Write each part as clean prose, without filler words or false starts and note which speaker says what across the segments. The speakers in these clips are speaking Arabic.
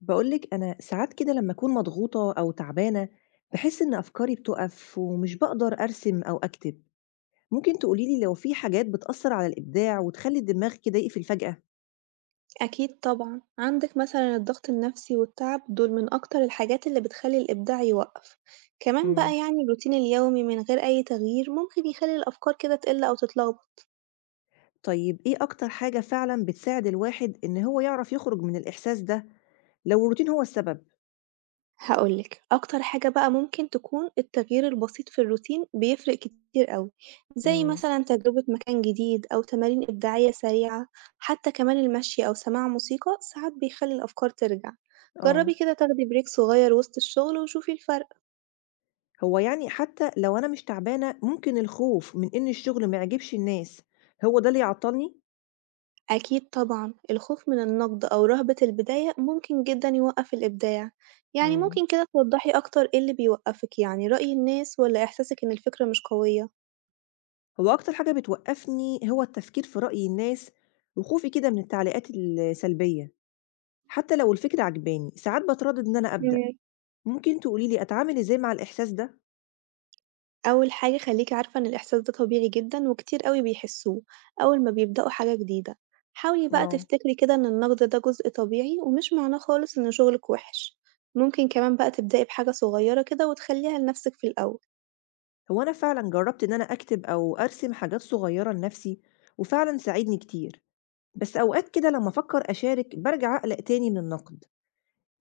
Speaker 1: بقولك أنا ساعات كده لما أكون مضغوطة أو تعبانة بحس إن أفكاري بتقف ومش بقدر أرسم أو أكتب. ممكن تقوليلي لو في حاجات بتأثر على الإبداع وتخلي الدماغ كده يقفل فجأة؟
Speaker 2: أكيد طبعًا، عندك مثلًا الضغط النفسي والتعب دول من أكتر الحاجات اللي بتخلّي الإبداع يوقّف، كمان
Speaker 1: مم.
Speaker 2: بقى يعني الروتين اليومي من غير أي تغيير ممكن يخلّي الأفكار كده تقِل أو تتلخبط.
Speaker 1: طيب إيه أكتر حاجة فعلا بتساعد الواحد إن هو يعرف يخرج من الإحساس ده لو الروتين هو السبب؟
Speaker 2: هاقول لك أكتر حاجة بقى ممكن تكون التغيير البسيط في الروتين بيفرق كتير أوي، زي
Speaker 1: مم.
Speaker 2: مثلًا تجربة مكان جديد أو تمارين إبداعية سريعة. حتى كمان المشي أو سماع موسيقى ساعات بيخلّي الأفكار ترجع.
Speaker 1: آه.
Speaker 2: جرّبي كده تاخدي بريك صغير وسط الشغل وشوفي الفرق.
Speaker 1: هو يعني حتى لو أنا مش تعبانة ممكن الخوف من إن الشغل ما يعجبش الناس هو ده اللي يعطلني؟
Speaker 2: أكيد طبعًا، الخوف من النقد أو رهبة البداية ممكن جدًا يوقّف الإبداع. يعني
Speaker 1: مم.
Speaker 2: ممكن كده توضّحي أكتر إيه اللي بيوقّفِك، يعني رأي الناس والّا إحساسِك إن الفكرة مش قوية؟
Speaker 1: هو أكتر حاجة بتوقّفني هو التفكير في رأي الناس وخوفي كده من التعليقات السلبية، حتى لو الفكرة عاجباني، ساعات باتردد إن أنا أبدأ،
Speaker 2: إمم.
Speaker 1: ممكن تقولي لي أتعامل إزاي مع الإحساس ده؟
Speaker 2: أول حاجة خلّيكِ عارفة إن الإحساس ده طبيعي جدًا وكتير أوي بيحسّوه أول ما بيبدأوا حاجة جديدة. حاولي بقى
Speaker 1: آه.
Speaker 2: تفتكري كده إن النقد ده جزء طبيعي ومش معناه خالص إن شغلِك وِحِش. ممكن كمان بقى تبدئي بحاجة صغيرة كده وتخلّيها لنفسِك في الأول.
Speaker 1: هو أنا فعلًا جرّبت إن أنا أكتب أو أرسم حاجات صغيّرة لنفسي وفعلًا ساعدني كتير، بس أوقات كده لمّا أفكّر أشارك بارجع أقلق تاني من النقد،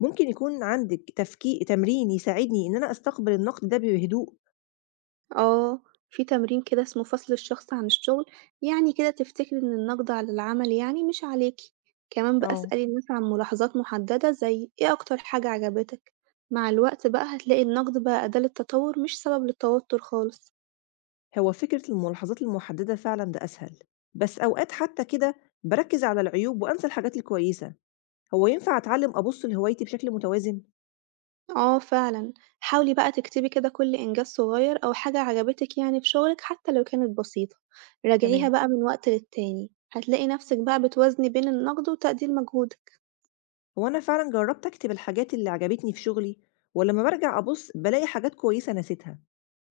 Speaker 1: ممكن يكون عندِك تفكي تمرين يساعدني إن أنا أستقبل النقد ده بهدوء؟
Speaker 2: آه، في تمرين كده اسمه فصل الشخص عن الشغل، يعني كده تفتكري إن النقد على العمل يعني مش عليكِ. كمان بقى
Speaker 1: آه.
Speaker 2: اسألي الناس عن ملاحظات محددة زي إيه أكتر حاجة عجبتك. مع الوقت بقى هتلاقي النقد بقى أداة للتطور مش سبب للتوتر خالص.
Speaker 1: هو فكرة الملاحظات المحددة فعلا ده أسهل، بس أوقات حتى كده بركز على العيوب وأنسى الحاجات الكويسة. هو ينفع أتعلم أبص لهوايتي بشكل متوازن؟
Speaker 2: آه فعلًا، حاولي بقى تكتبي كده كل إنجاز صغير أو حاجة عجبتك يعني في شغلك حتى لو كانت بسيطة. راجعيها
Speaker 1: تمام.
Speaker 2: بقى من وقت للتاني، هتلاقي نفسك بقى بتوازني بين النقد وتقدير مجهودك.
Speaker 1: هو أنا فعلا جربت أكتب الحاجات اللي عجبتني في شغلي ولما برجع أبص بلاقي حاجات كويسة نسيتها،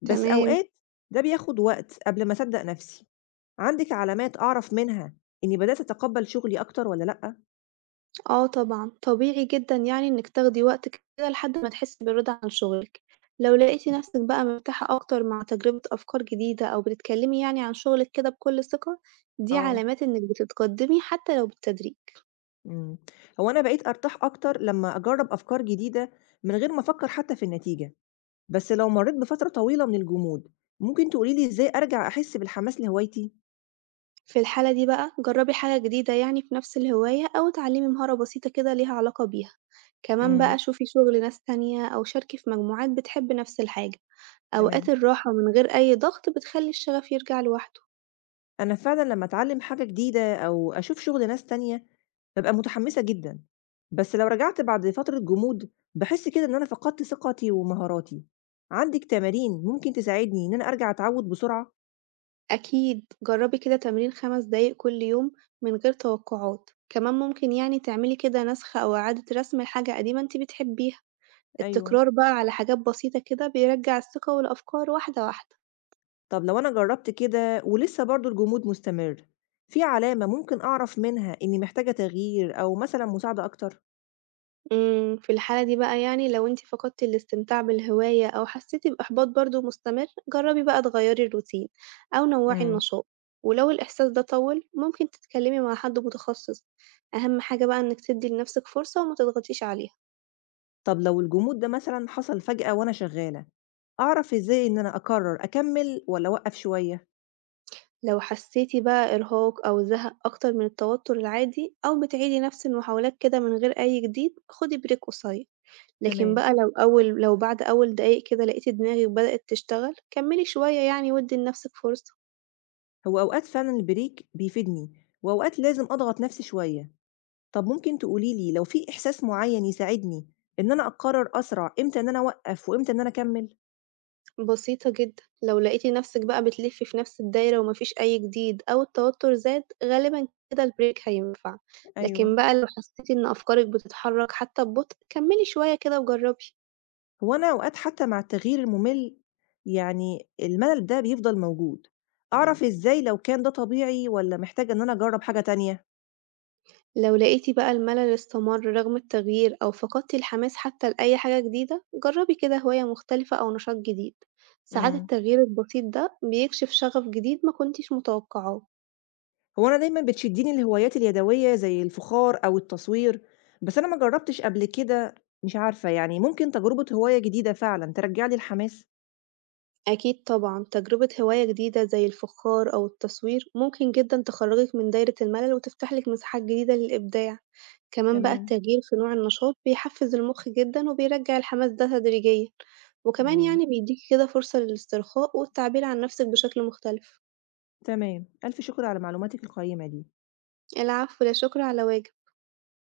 Speaker 1: بس
Speaker 2: تمام.
Speaker 1: أوقات ده بياخد وقت قبل ما أصدق نفسي. عندك علامات أعرف منها إني بدأت أتقبل شغلي أكتر ولا لأ؟
Speaker 2: آه طبعًا، طبيعي جدًا يعني إنِّك تاخدي وقت كده لحد ما تحسّي بالرضا عن شغلِك. لو لقيتِ نفسِك بقى مرتاحة أكتر مع تجربة أفكار جديدة أو بتتكلّمي يعني عن شغلِك كده بكل ثقة، دي
Speaker 1: آه.
Speaker 2: علامات إنِّك بتتقدّمي حتى لو بالتدريج.
Speaker 1: مم. هو أنا بقيت أرتاح أكتر لما أجرب أفكار جديدة من غير ما أفكر حتى في النتيجة، بس لو مرّيت بفترة طويلة من الجمود، ممكن تقولي لي إزاي أرجع أحس بالحماس لهوايتي؟
Speaker 2: في الحالة دي بقى جرّبي حاجة جديدة يعني في نفس الهواية أو اتعلّمي مهارة بسيطة كده ليها علاقة بيها. كمان بقى
Speaker 1: امم.
Speaker 2: شوفي شغل ناس تانية أو شاركي في مجموعات بتحب نفس الحاجة. أوقات
Speaker 1: تمام.
Speaker 2: الراحة من غير أي ضغط بتخلّي الشغف يرجع لوحده.
Speaker 1: أنا فعلًا لمّا أتعلّم حاجة جديدة أو أشوف شغل ناس تانية، بابقى متحمسة جدًا، بس لو رجعت بعد فترة جمود، باحس كده إن أنا فقدت ثقتي ومهاراتي. عندِك تمارين ممكن تساعدني إن أنا أرجع أتعوّد بسرعة؟
Speaker 2: أكيد، جرّبي كده تمرين 5 دقايق كل يوم من غير توقعات. كمان ممكن يعني تعملي كده نسخ أو إعادة رسم لحاجة قديمة أنتِ بتحبيها.
Speaker 1: أيوه.
Speaker 2: التكرار بقى على حاجات بسيطة كده بيرجّع الثقة والأفكار واحدة واحدة.
Speaker 1: طب لو أنا جرّبت كده ولسه برضه الجمود مستمر، في علامة ممكن أعرف منها إني محتاجة تغيير أو مثلًا مساعدة أكتر؟
Speaker 2: إمم. في الحالة دي بقى يعني لو أنتِ فقدتِ الاستمتاع بالهواية أو حسيتِ بإحباط برضه مستمر، جرّبي بقى تغيّري الروتين أو نوّعي
Speaker 1: امم.
Speaker 2: النشاط. ولو الإحساس ده طوّل ممكن تتكلمي مع حد متخصص. أهم حاجة بقى إنِّك تدّي لنفسِك فرصة وما تضغطيش عليها.
Speaker 1: طب لو الجمود ده مثلًا حصل فجأة وأنا شغّالة، أعرف إزاي إن أنا أقرر أكمّل والّا أوقّف شوية؟
Speaker 2: لو حسيتي بقى إرهاق أو زهق أكتر من التوتر العادي أو بتعيدي نفس المحاولات كده من غير أي جديد، خدي بريك قصير. لكن
Speaker 1: تمام.
Speaker 2: بقى لو أول لو بعد أول دقايق كده لقيتي دماغك بدأت تشتغل كملي شوية يعني وادي لنفسك فرصة.
Speaker 1: هو أوقات فعلًا البريك بيفيدني وأوقات لازم أضغط نفسي شوية. طب ممكن تقولي لي لو في إحساس معيّن يساعدني إن أنا أقرر أسرع إمتى إن أنا أوقّف وإمتى إن أنا أكمّل؟
Speaker 2: بسيطة جدا لو لقيتي نفسك بقى بتلفي في نفس الدايرة ومفيش أي جديد أو التوتر زاد غالبا كده البريك هينفع.
Speaker 1: أيوه.
Speaker 2: لكن بقى لو حسيتي إن أفكارك بتتحرك حتى ببطء كملي شوية كده وجربي.
Speaker 1: هو أنا أوقات حتى مع التغيير المُمِل يعني الملل ده بيفضل موجود، إمم. أعرف إزاي لو كان ده طبيعي والّا محتاجة إن أنا أجرّب حاجة تانية؟
Speaker 2: لو لقيتِ بقى الملل استمر رغم التغيير أو فقدتِ الحماس حتى لأي حاجة جديدة، جربي كده هواية مختلفة أو نشاط جديد. ساعات
Speaker 1: إمم.
Speaker 2: التغيير البسيط ده بيكشف شغف جديد ما كنتيش متوقعاه.
Speaker 1: هو أنا دايمًا بتشدّني الهوايات اليدوية زي الفخار أو التصوير، بس أنا ما جرّبتش قبل كده، مش عارفة يعني ممكن تجربة هواية جديدة فعلًا ترجّع لي الحماس؟
Speaker 2: أكيد طبعًا تجربة هواية جديدة زي الفخار أو التصوير ممكن جدًا تخرجك من دايرة الملل وتفتح لك مساحات جديدة للإبداع. كمان بقى
Speaker 1: تمام.
Speaker 2: التغيير في نوع النشاط بيحفز المخ جدًا وبيرجع الحماس ده تدريجيًا. وكمان
Speaker 1: إمم.
Speaker 2: يعني بيديكي كده فرصة للاسترخاء والتعبير عن نفسك بشكل مختلف.
Speaker 1: تمام، ألف شكر على معلوماتِك القيّمة دي.
Speaker 2: العفو، لا شكر على واجب.